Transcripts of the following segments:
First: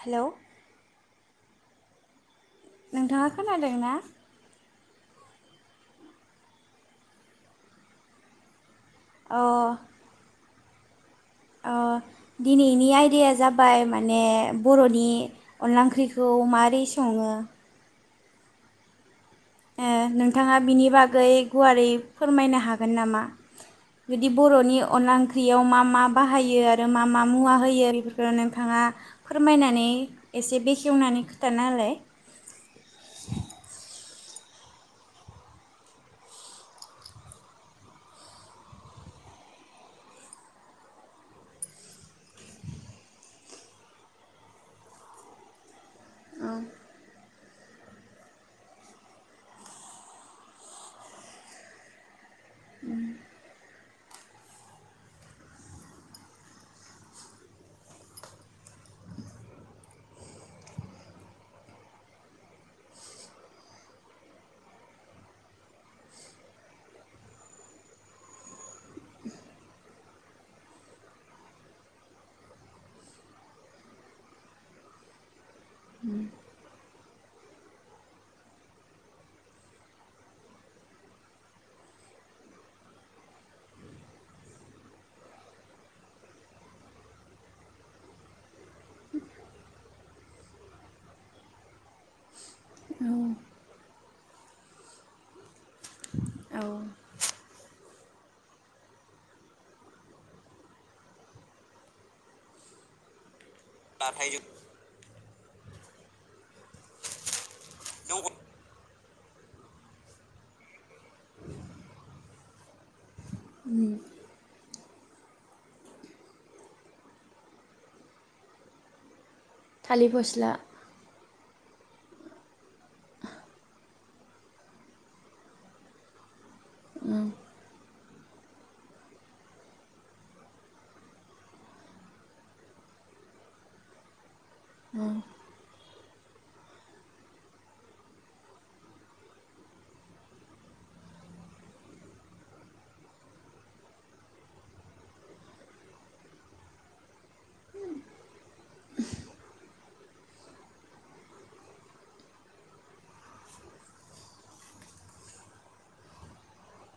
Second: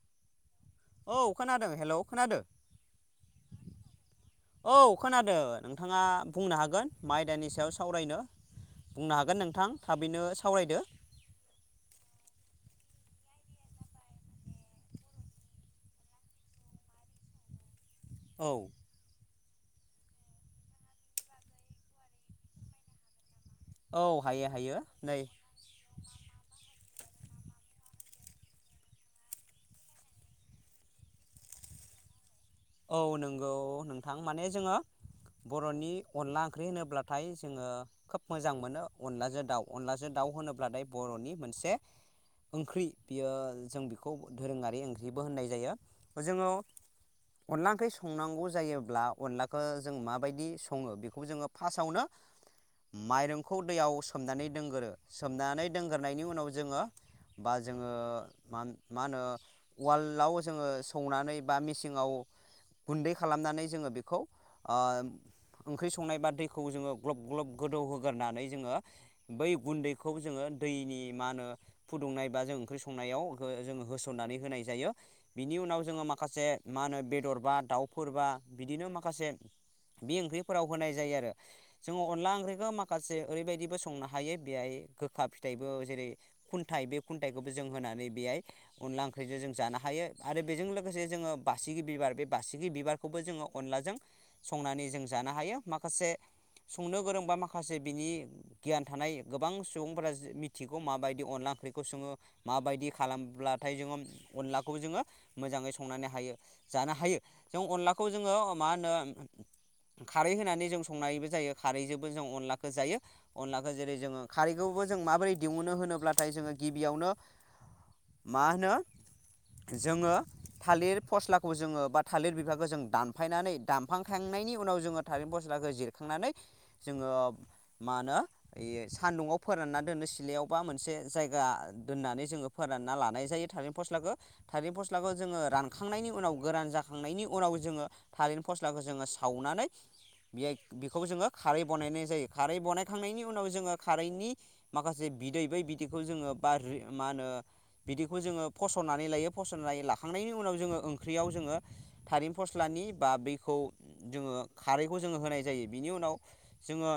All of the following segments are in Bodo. हेलौ औ खोनादों हेल' खोनादों नोंथाङा खोनादों ना? औ खोनादों नोंथाङा बुंनो हागोन मा आयदानि सायाव सावरायनो बुंनो हागोन अ नोंथां थाबैनो सावरायदो अ दिनैनि आयदाया जाबाय माने बर'नि अनला ओंख्रिखौ मारै सङो? औ ओ नोंथाङा बिनि बागै गुवारै फोरमायनो हागोन नामा? औ बिदि हायो हायो बर'नि अनला नै ओंख्रियाव मा मा बाहायो? आ आरो मा मा मुवा होयो बेफोरखौ नोंथाङा फोरमायनानै एसे बेखेवनानै खोथाना होलाय औ नोंगौ नोंथां माने जोङो बर'नि अनला ओंख्रि होनोब्लाथाय जोङो खोब मोजां मोनो अनलाजों दाउ अनलाजों दाउ होनोब्लाथाय बर'नि मोनसे ओंख्रि बियो जों बेखौ दोरोङारि ओंख्रिबो होननाय जायो जोङो अनला ओंख्रि संनांगौ जायोब्ला अनलाखौ जों माबायदि सङो बेखौ जोङो फास्टआवनो माइरंखौ दैयाव सोमनानै दोनगोरो सोमनानै दोनग्रोनायनायनि उनाव जोङो बा जोङो मा होनो उवालाव जोङो सौनानै बा मेसिङाव गुन्दै खालामनानै जोङो बेखौ ओ ओंख्रि संनाय बा दैखौ जोङो ग्लब ग्लब गोदौहोगोरनानै जोङो बै गुन्दैखौ जोङो दैनि मा होनो फुदुंनाय बा जों ओंख्रि संनायाव जोङो होसननानै होनाय जायो बिनि उनाव जोङो माखासे मा होनो बे बेदरबा दाउफोरबा बिदिनो माखासे बे ओंख्रिफोराव होनाय जायो आरो जोङो अनला ओंख्रिखो माखासे ओरैबायदिबो संनो हायो बेहाय गोखा फिथाइबो जेरै खुन्थाइ बे खुन्थायखौबो जों होनानै बेहाय अनला ओंख्रिजों जों जानो हायो आरो बेजों लोगोसे जोङो बासिगि बिबार बे बासिगि बिबारखौबो जोङो अनलाजों संनानै जों जानो हायो माखासे औ संनो गोरोंबा माखासे बिनि गियान थानाय गोबां सुबुंफोरा मिथिगौ माबायदि अनला ओंख्रिखौ सोङो माबायदि खालामब्ला नाथाय जोङो अनलाखौबो जोङो मोजाङै संनानै हायो जानो हायो। हायो जों अनलाखौ जोङो मा होनो? खारै होनानै जों संनायबो जायो खारैजोंबो जों अनलाखौ जायो। अनलाखौ जेरै जोङो खारै बेखौबो जों माबोरै दिहुनो होनोब्लाथाय जोङो गिबियावनो मा होनो थालिर जोङो फस्ला थालिर फस्ला खौ जोङो बा थालिर बिफांखौ जों दानफायनानै दानफांखांनायनि उनाव जोङो थालिर फस्लाखौ जिरखांनानै जोङो मा होनो बे सान्दुंआव फोरानना दोननो सिलायावबा मोनसे जायगा दोननानै जोङो फोरानना लानाय जायो थालिर फस्लाखौ। थालिर फस्लाखौ जोङो रान खांनायनि उनाव गोरान जाखां खांनायनि उनाव जोङो थालिर फस्लाखौ जोङो सावनानै बे बेखौ जोङो खारै बानायनाय जायो खारै बानायखांनायनि उनाव जोङो खारैनि माखासे बिदै बै बिदैखौ जोङो बा मा होनो बिदैखौ जोङो फसरनानै लायो फसरनानै लाखांनायनि उनाव जोङो ओंख्रियाव जोङो थालिर फस्लानि बा बखौ जोङो खारैखौ जोङो होनाय जायो बिनि उनाव जोङो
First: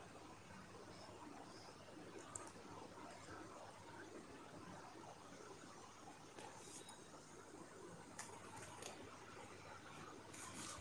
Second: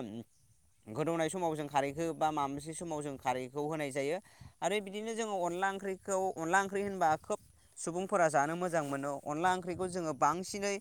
गोदौनाय समाव जों खारैखौ बा माब मोनसे समाव जों खारैखौ होनाय जायो आरो बिदिनो जोङो अनला ओंख्रिखौ अनला ओंख्रि होनबा खोब सुबुंफोरा जानो मोजां मोनो। अनला ओंख्रिखौ जोङो बांसिनै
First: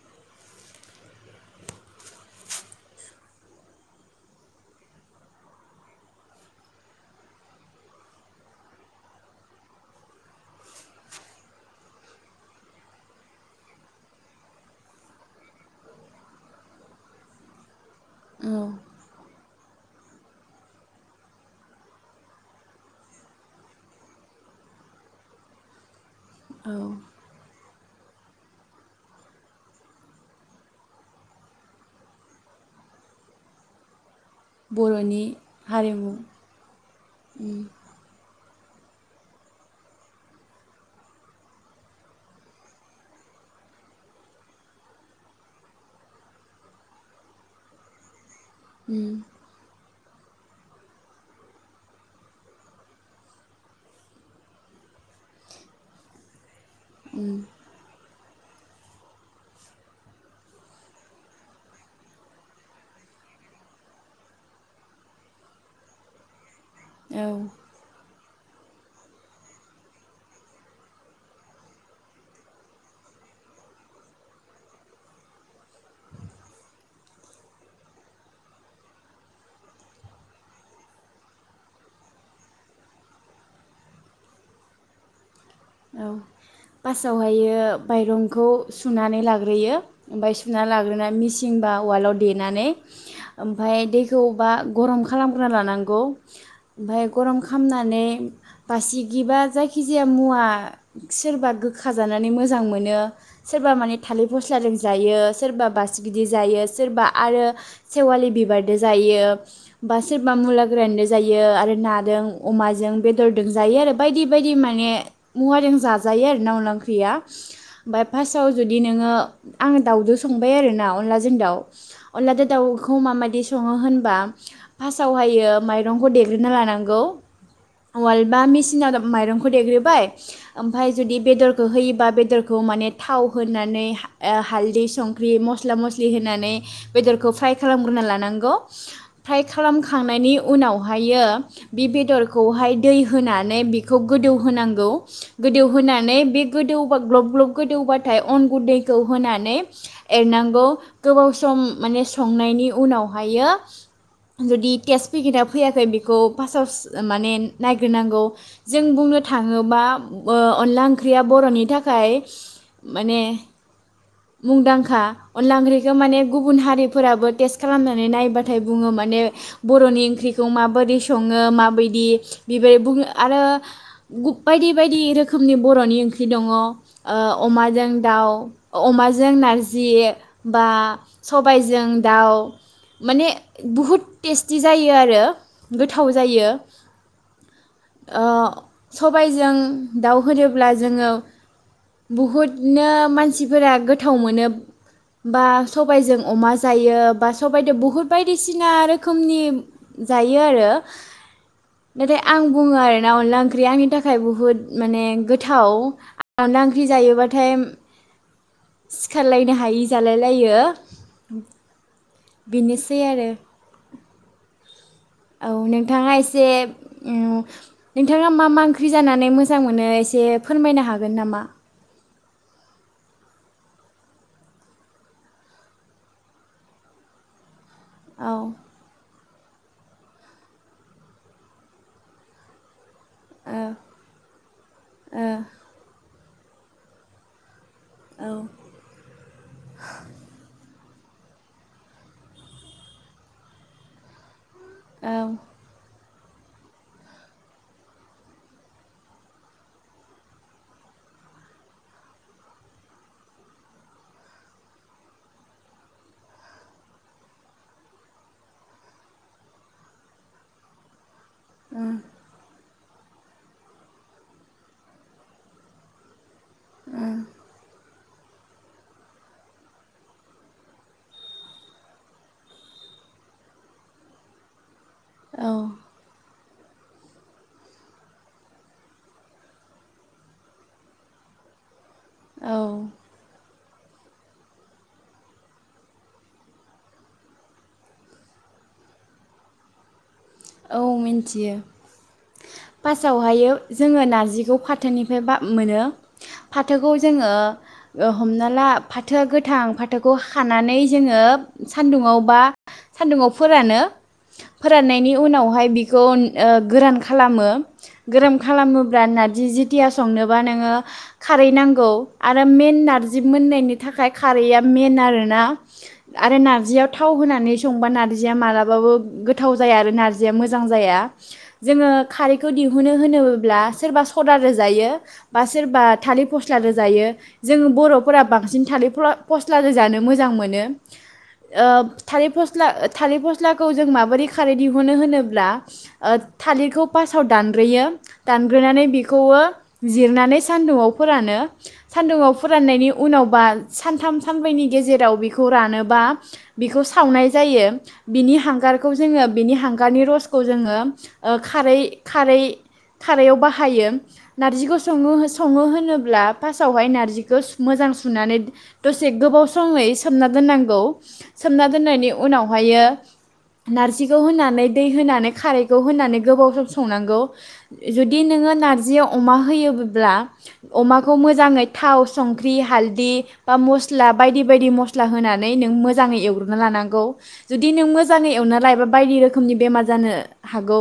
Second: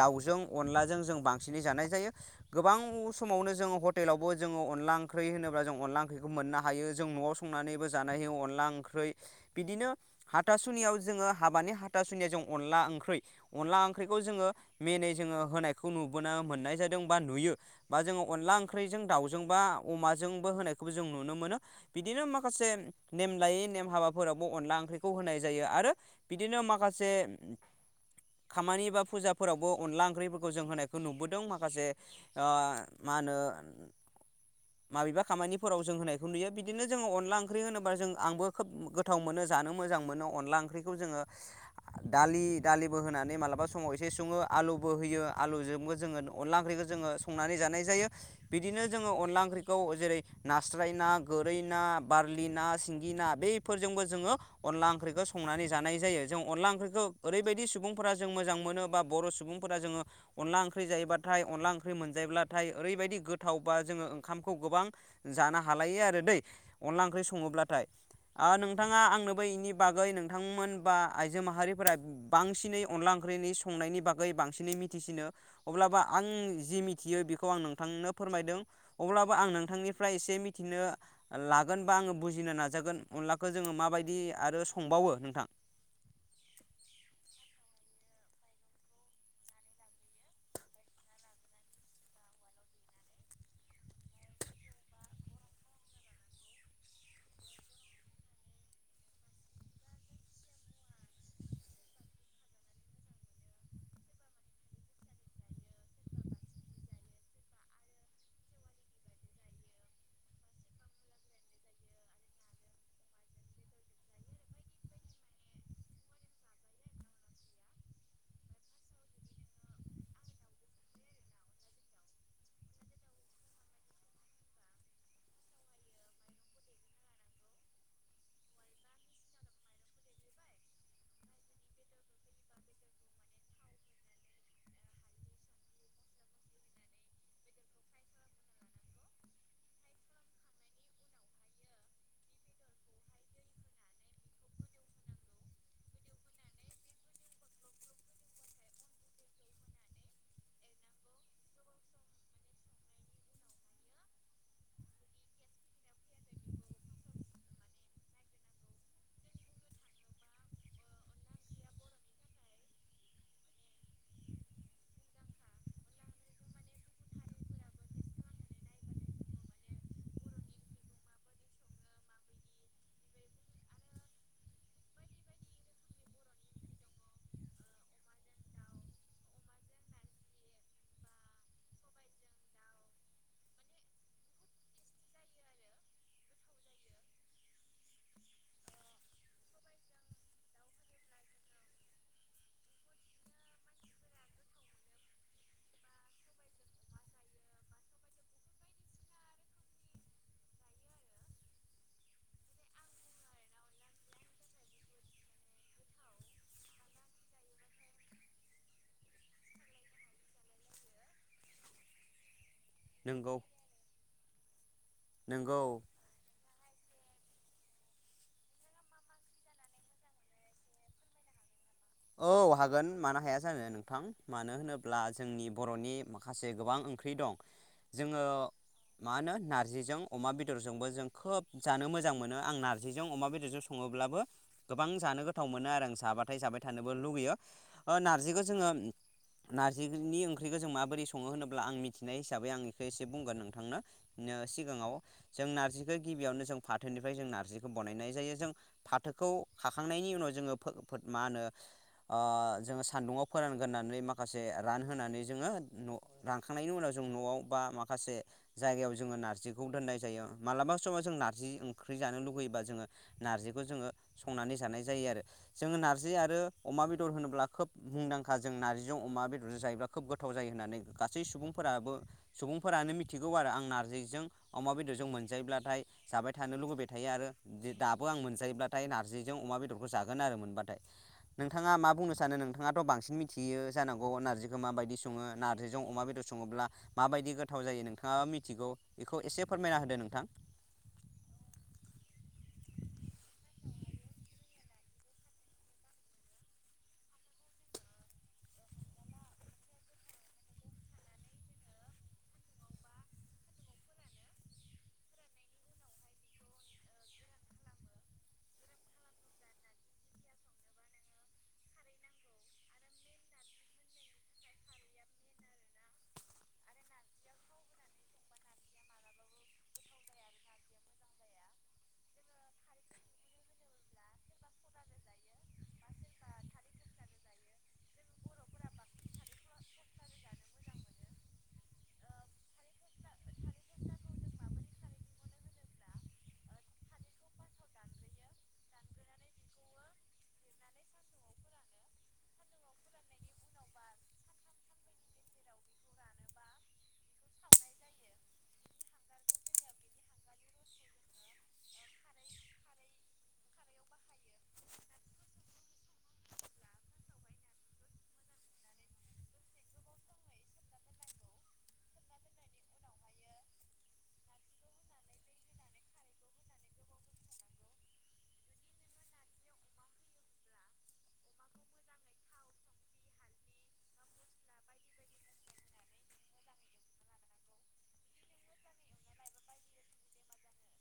दाउजों अनलाजों जों बांसिनै जानाय जायो गोबां समावनो जोङो हटेलावबो जोङो अनला ओंख्रि होनोब्ला जों अनला ओंख्रिखौ मोननो हायो जों न'आव संनानैबो जानाय हायो अनला ओंख्रै बिदिनो हाथासुनियाव जोङो हाबानि हाथासुनि जों अनला ओंख्रै अनला ओंख्रैखौ जोङो मेनै जोङो होनायखौ नुबोनो मोननाय जादों बा नुयो। बा जोङो अनला ओंख्रैजों दाउजोंबा अमाजोंबो होनायखौबो जों नुनो मोनो बिदिनो माखासे नेम लायै नेम हाबाफोरावबो अनला ओंख्रिखौ होनाय जायो आरो बिदिनो औ माखासे खामानि बा फुजाफोरावबो अनला ओंख्रिफोरखौ जों होनायखौ नुबोदों माखासे आ मा होनो माबेबा खामानिफोराव जों होनायखौ नुयो बिदिनो जोङो अनला ओंख्रि होनोबा जों आंबो खोब गोथाव मोनो जानो मोजां मोनो अनला ओंख्रिखौ जोङो। दालि दालिबो होनानै मालाबा समाव एसे सङो आलुबो होयो आलुजोंबो जोङो अनला ओंख्रिखौ जोङो संनानै जानाय जायो ‌ बिदिनो जोङो अनला ओंख्रिखौ जेरै नास्राय ना गोरै ना बारलि ना सिंगि ना बैफोरजोंबो जोङो अनला ओंख्रैखो संना जानाय जायो जों अनला ओंख्रै ओरैबायदि सुबुं फोरा जों मोजां मोन बा बर सुबुंफोरा जोङो अनला ओंख्रि जायोबाथाय अनला ओंख्रि मोनजायोब्लाथाय ओरैबायदि गोथावबा जोङो ओंखामखौ गोबां जानो हालायो आरो दै। अनला ओंख्रि औ सङोब्लाथाय ओ नोंथाङा आंनो इनि बागै नोंथांमोन बा आइजो माहारि फोरा बांसिनै अनला ओंख्रिनि संनायनि बागै बांसिनै मिथिसिनो अब्लाबो आं जि मिथियो बेखौ आं नोंथांनो फोरमायदों अब्लाबो आं नोंथांनिफ्राय एसे मिथिनो लागोन बा आङो बुजिनो नाजागोन अनलाखौ जोङो माबायदि आरो संबावो नोंथां औ फार्स्टआवहायो माइरंखौ सुनानै लाग्रोयो ओमफ्राय सुनानै लाग्रोनानै मिेसिं बा उवालाव देनानै ओमफाय दैखौबा गरम खालामग्रा लानांगौ ओमफाय गरम खालामनानै बासिगिबा जायखिजाया मुवा सोरबा गोखा जानानै मोजां मोनो सोरबा माने थालिर फस्लाजों जायो सोरबा बासगिदो जायो सोरबा आरो सेवालि बिबारदो जायो बा सोरबा मुला गोरानदो जायो आरो नादों अमाजों बेदरदों जायो आरो बायदि बायदि माने मुवाजों जाजायो आरो ना अनला ओंख्रिया ओमफाय फार्स्टआव जुदि नोङो आङो दाउजों संबाय आरो ना अनलाजों दाउ अनलाजों दाउखौ माबायदि सङो होनबा फार्स्टआवहायो माइरंखौ देग्रोना लानांगौ उवाललबा मेसिनाव माइरंखौ देग्रोबाय ओमफाय जुदि बेदरखौ होयोबा बेदरखौ माने थाव होनानै हालदै संख्रि मस्ला मस्लि होनानै बेदरखौ फ्राय खालामग्रोना लानांगौ फ्राय खालामखांनायनि उनावहायो बे बेदरखौहाय दै होनानै बिखौ गोदौहांगौ गोदौहोनानै बे गोदौबा ग्लब ग्लब गोदौबाथाय अन गुन्दैखौ होनानै एरनांगौ गोबाव सम माने संनायनि उनावहायो जुदि टेस्ट पेकेटआ फैयाखै बेखौ फास्टाव माने नायग्रोनांगौ जों बुंनो थाङोबा ओ अनला ओंख्रिया बर'नि थाखाय माने मुंदांखा अनला ओंख्रिखौ माने गुबुन हारिफोराबो टेस्ट खालामनानै नायबाथाय बुङो माने बर'नि ओंख्रिखौ माबोरदि सङो माबायदि बेबायदि बिबा आरो बायदि बेबायदि रोखोमनि बर'नि ओंख्रि दङ ओ अमाजों दाउ अ अमाजों नारजि बा सबायजों दाउ माने बहुद टेस्टि जायो आरो गोथाव जायो ओ सबायजों दाउ होनोब्ला जोङो बहुदनो मानसिफोरा गोथाव मोनो बा सबायजों अमा जायो बा सबाइदो बुहुद बायदिसिना रोखोमनि जायो आरो नाथाय आं बुङो आरोना अनला ओंख्रिया आंनि थाखाय बुहुद माने गोथाव अनला ओंख्रि जायोबाथाय सिखारलायनो हायि जालायलायो। बेनोसै आरो। नंगौ औ नंगौ नोंथाङा एसे उम नोंथाङा मा मा ओंख्रि जानानै मोजां मोनो एसे फोरमायनो हागोन नामा? औ हागोन मानो हाया जानो नोंथां मानो होनोब्ला जोंनि बर'नि माखासे गोबां ओंख्रि दं। जोङो औ मा होनो नार जिजों अमा बेदरजोंबो जों खोब जानो मोजां मोनो आं नार जिजों अमा ओ बेदरजों सङोब्लाबो गोबां जानो ओ गोथाव मोनो आरो आं साहाबा थाय जाबाय थानोबो लुगैयो। ओ औ नारजिखो जोङो नारजिनि ओंख्रिखो जों मा बोरै सङो होनोब्ला आं मिथिनाय हिसाबै आं इखो एसे बुंगोन नोंथांनो निओ सिगाङाव जों औ नारजिखै गिबियावनो जों फाथोनिफाय जों नारजिखौ बनायनाय जायो जों फाथोखौ खाखांनायनि उनाव जोङो फोथ फोथ मा होनो ओ जोङो सान्दुंयाव फोरानग्रोनानै माखासे रानहोनानै जोङो न' रानखांनायनि उनाव जों नआव बा माखासे जायगायाव जोङो नार्जिखौ दोननाय जायो मालाबा समाव जों ना जि ओंख्रि जानो लुुगैयोबा जोङो नार्जिखौ जोङो संनानै जानाय जायो आरो जोङो नार्जि आरो अमा बेदर होनोब्ला खोब मुंदांखा जों नारजिजों अमा बेदरजों जायोब्ला खोब गोथाव जायो होननानै गासै सुबुंफोराबो सुबुंफोरानो मिथिगौ आरो आं नारजिजों अमा बेदरज जों औ मोनजायोब्लाथाय जाबाय थानो लुबैबाय थायो आरो दो दाबो आं मोनजायोब्लाथाय नारजिजों अमा बेदरखौ जागोन आरो मोनबाथाय। नोंथाङा मा बुंनो सानो औ नोंथाङाथ बांसिन मिथियो जानांगौ नार्जिखो माबायदि सङो नार्जिजों अमा बेदर सङोब्ला माबायदि गोथाव जायो नोंथाङाबा मिथिगौ इखौ एसे फोरमायना होदो नोंथां। औ मिन्थियो। फासावहाय जोङो नारजिखौ फाथोनिफ्राय बा मोनो फाथोखौ जोङो ओ हमना ला फाथोआ गोथां फाथोखौ खानानै जोङो सानदुङाव बा सानदुङाव फोरानो फोराननायनि उनावहाय बिखौ उन ओ गोरान खालामो। ओम गोरोम खालामोब्ला नारजि जिथिया संनोबा नोङो खारै नांगौ आरो मेन नारजि मोननायनि थाखाय खारैया मेन आरोना आरो नारजियाव थाव होनानै संबा नारजिया मालाबाबो गोथाव जाया आरो नारजिया मोजां जाया। जोङो खारै खौ दिहुनो होनोब्ला सोरबा सदादो जायो बा सोरबा थालिर फस्लादो रोजायो जों बर'फोरा बांसिन थालिर फ्ल' फस्लादो जानो मोजां मोनो ओ थालिर फस थालिर फस्लाखौ जों माबोरै खारै दिहुनो होनोब्ला ओ थालिरखौ फास थाव दानग्रोयो दानग्रोनानै बेखौबो जिरनानै सान्दुंआव फोरानो सानदुआव फोराननायनि उनावबा सानथाम सानब्रैनि गेजेराव बेखौ रानोबा बिखौ सावनाय जायो बिनि हांगारखौ जोङो बिनि हांगारनि रसखौ जोङो ओ खारै खारै खारैयाव बाहायो नार्जिखौ सङो सङो होनोब्ला फासआवहाय नार्जिखौ मोजां सुनानै दसे गोबाव समै सोमना दोननांगौ सोमना दोननायनि उनावहायो नार्जिखौ होनानै दै होनानै खारैखौ होनानै गोबाव सवस संनांगौ जुदि नों नारजियाव अमा होयोबोब्ला अमाखौ मोजाङै थाव संख्रि हालदै बा मस्ला बायदि बायदि मस्ला होनानै नों मोजाङै एवग्रोनना लानांगौ जुदि नों मोजाङै एवना लायोबा बायदि रोखोमनि बेमार जानो हागौ।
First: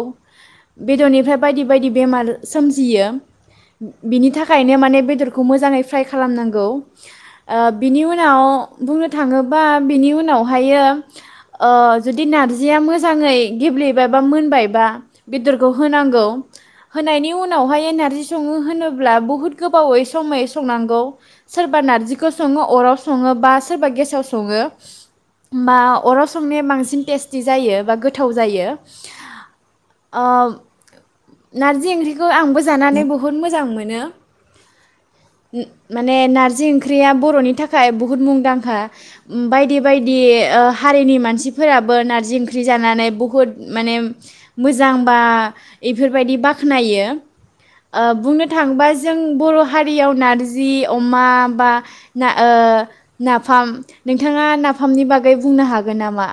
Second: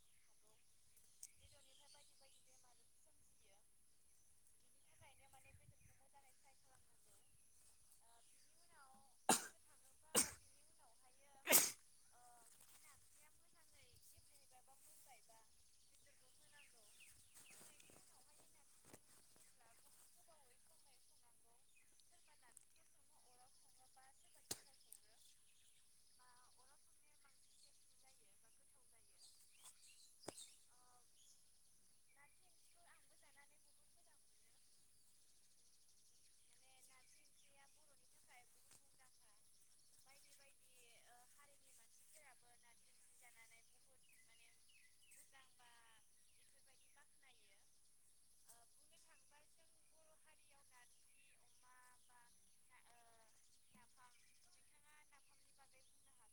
बेदरनिफ्राय बायदि बायदि बेमार सोमजियो बिनि थाखायनो माने बेदरखौ मोजाङै फ्राय खालामनांगौ ओ बिनि उनाव बुंनो थाङोबा बिनि उनावहायो ओ जुदि नारजिया मोजाङै गेब्लेबाय बा मोनबायबा बेदरखौ होनांगौ होनायनि उनावहाय नार्जि सङो होनोब्ला बुहुद गोबावै समै संनांगौ सोरबा नारजिखौ सङो अराव सङो बा सोरबा गेसाव सङो बा अराव संनाया बांसिन टेस्टि जायो बा गोथाव जायो। आ नारजि ओंख्रिखौ आंबो जानानै बहुद मोजां मोनो माने नारजि ओंख्रिया बर'नि थाखाय बुहुद मुंदांखा बायदि बायदि ओ हारिनि मानसिफोराबो नार्जि ओंख्रि जानानै बुहुद माने मोज जां बा इफोरबायदि बाख्नायो ओ बुंनो थाङोबा जों बर' हारियाव नारजि अमा बा ना ओ नाफाम नोंथाङा नाफामनि बागै बुंनो हागोन नामा?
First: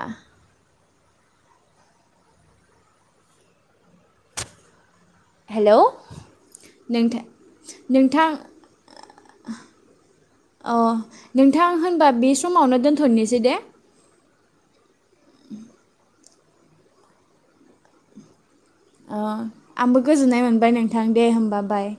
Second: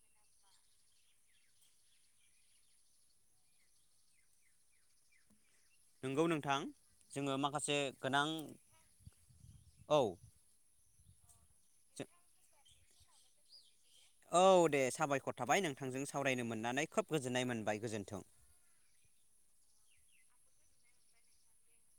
हेलौ नोंगौ नोंथां नोंथां जोङो माखासे नोंथां गोनां औ अ नोंथां होनबा बे समावनो दोन्थनिसै दे। औ दे। साबायखर थाबाय नोंथांजों सावरायनो मोननानै खोब गोजोननाय मोनबाय गोजोन्थों। आंबो गोजोननाय मोनबाय नोंथां दे होमबा बाय।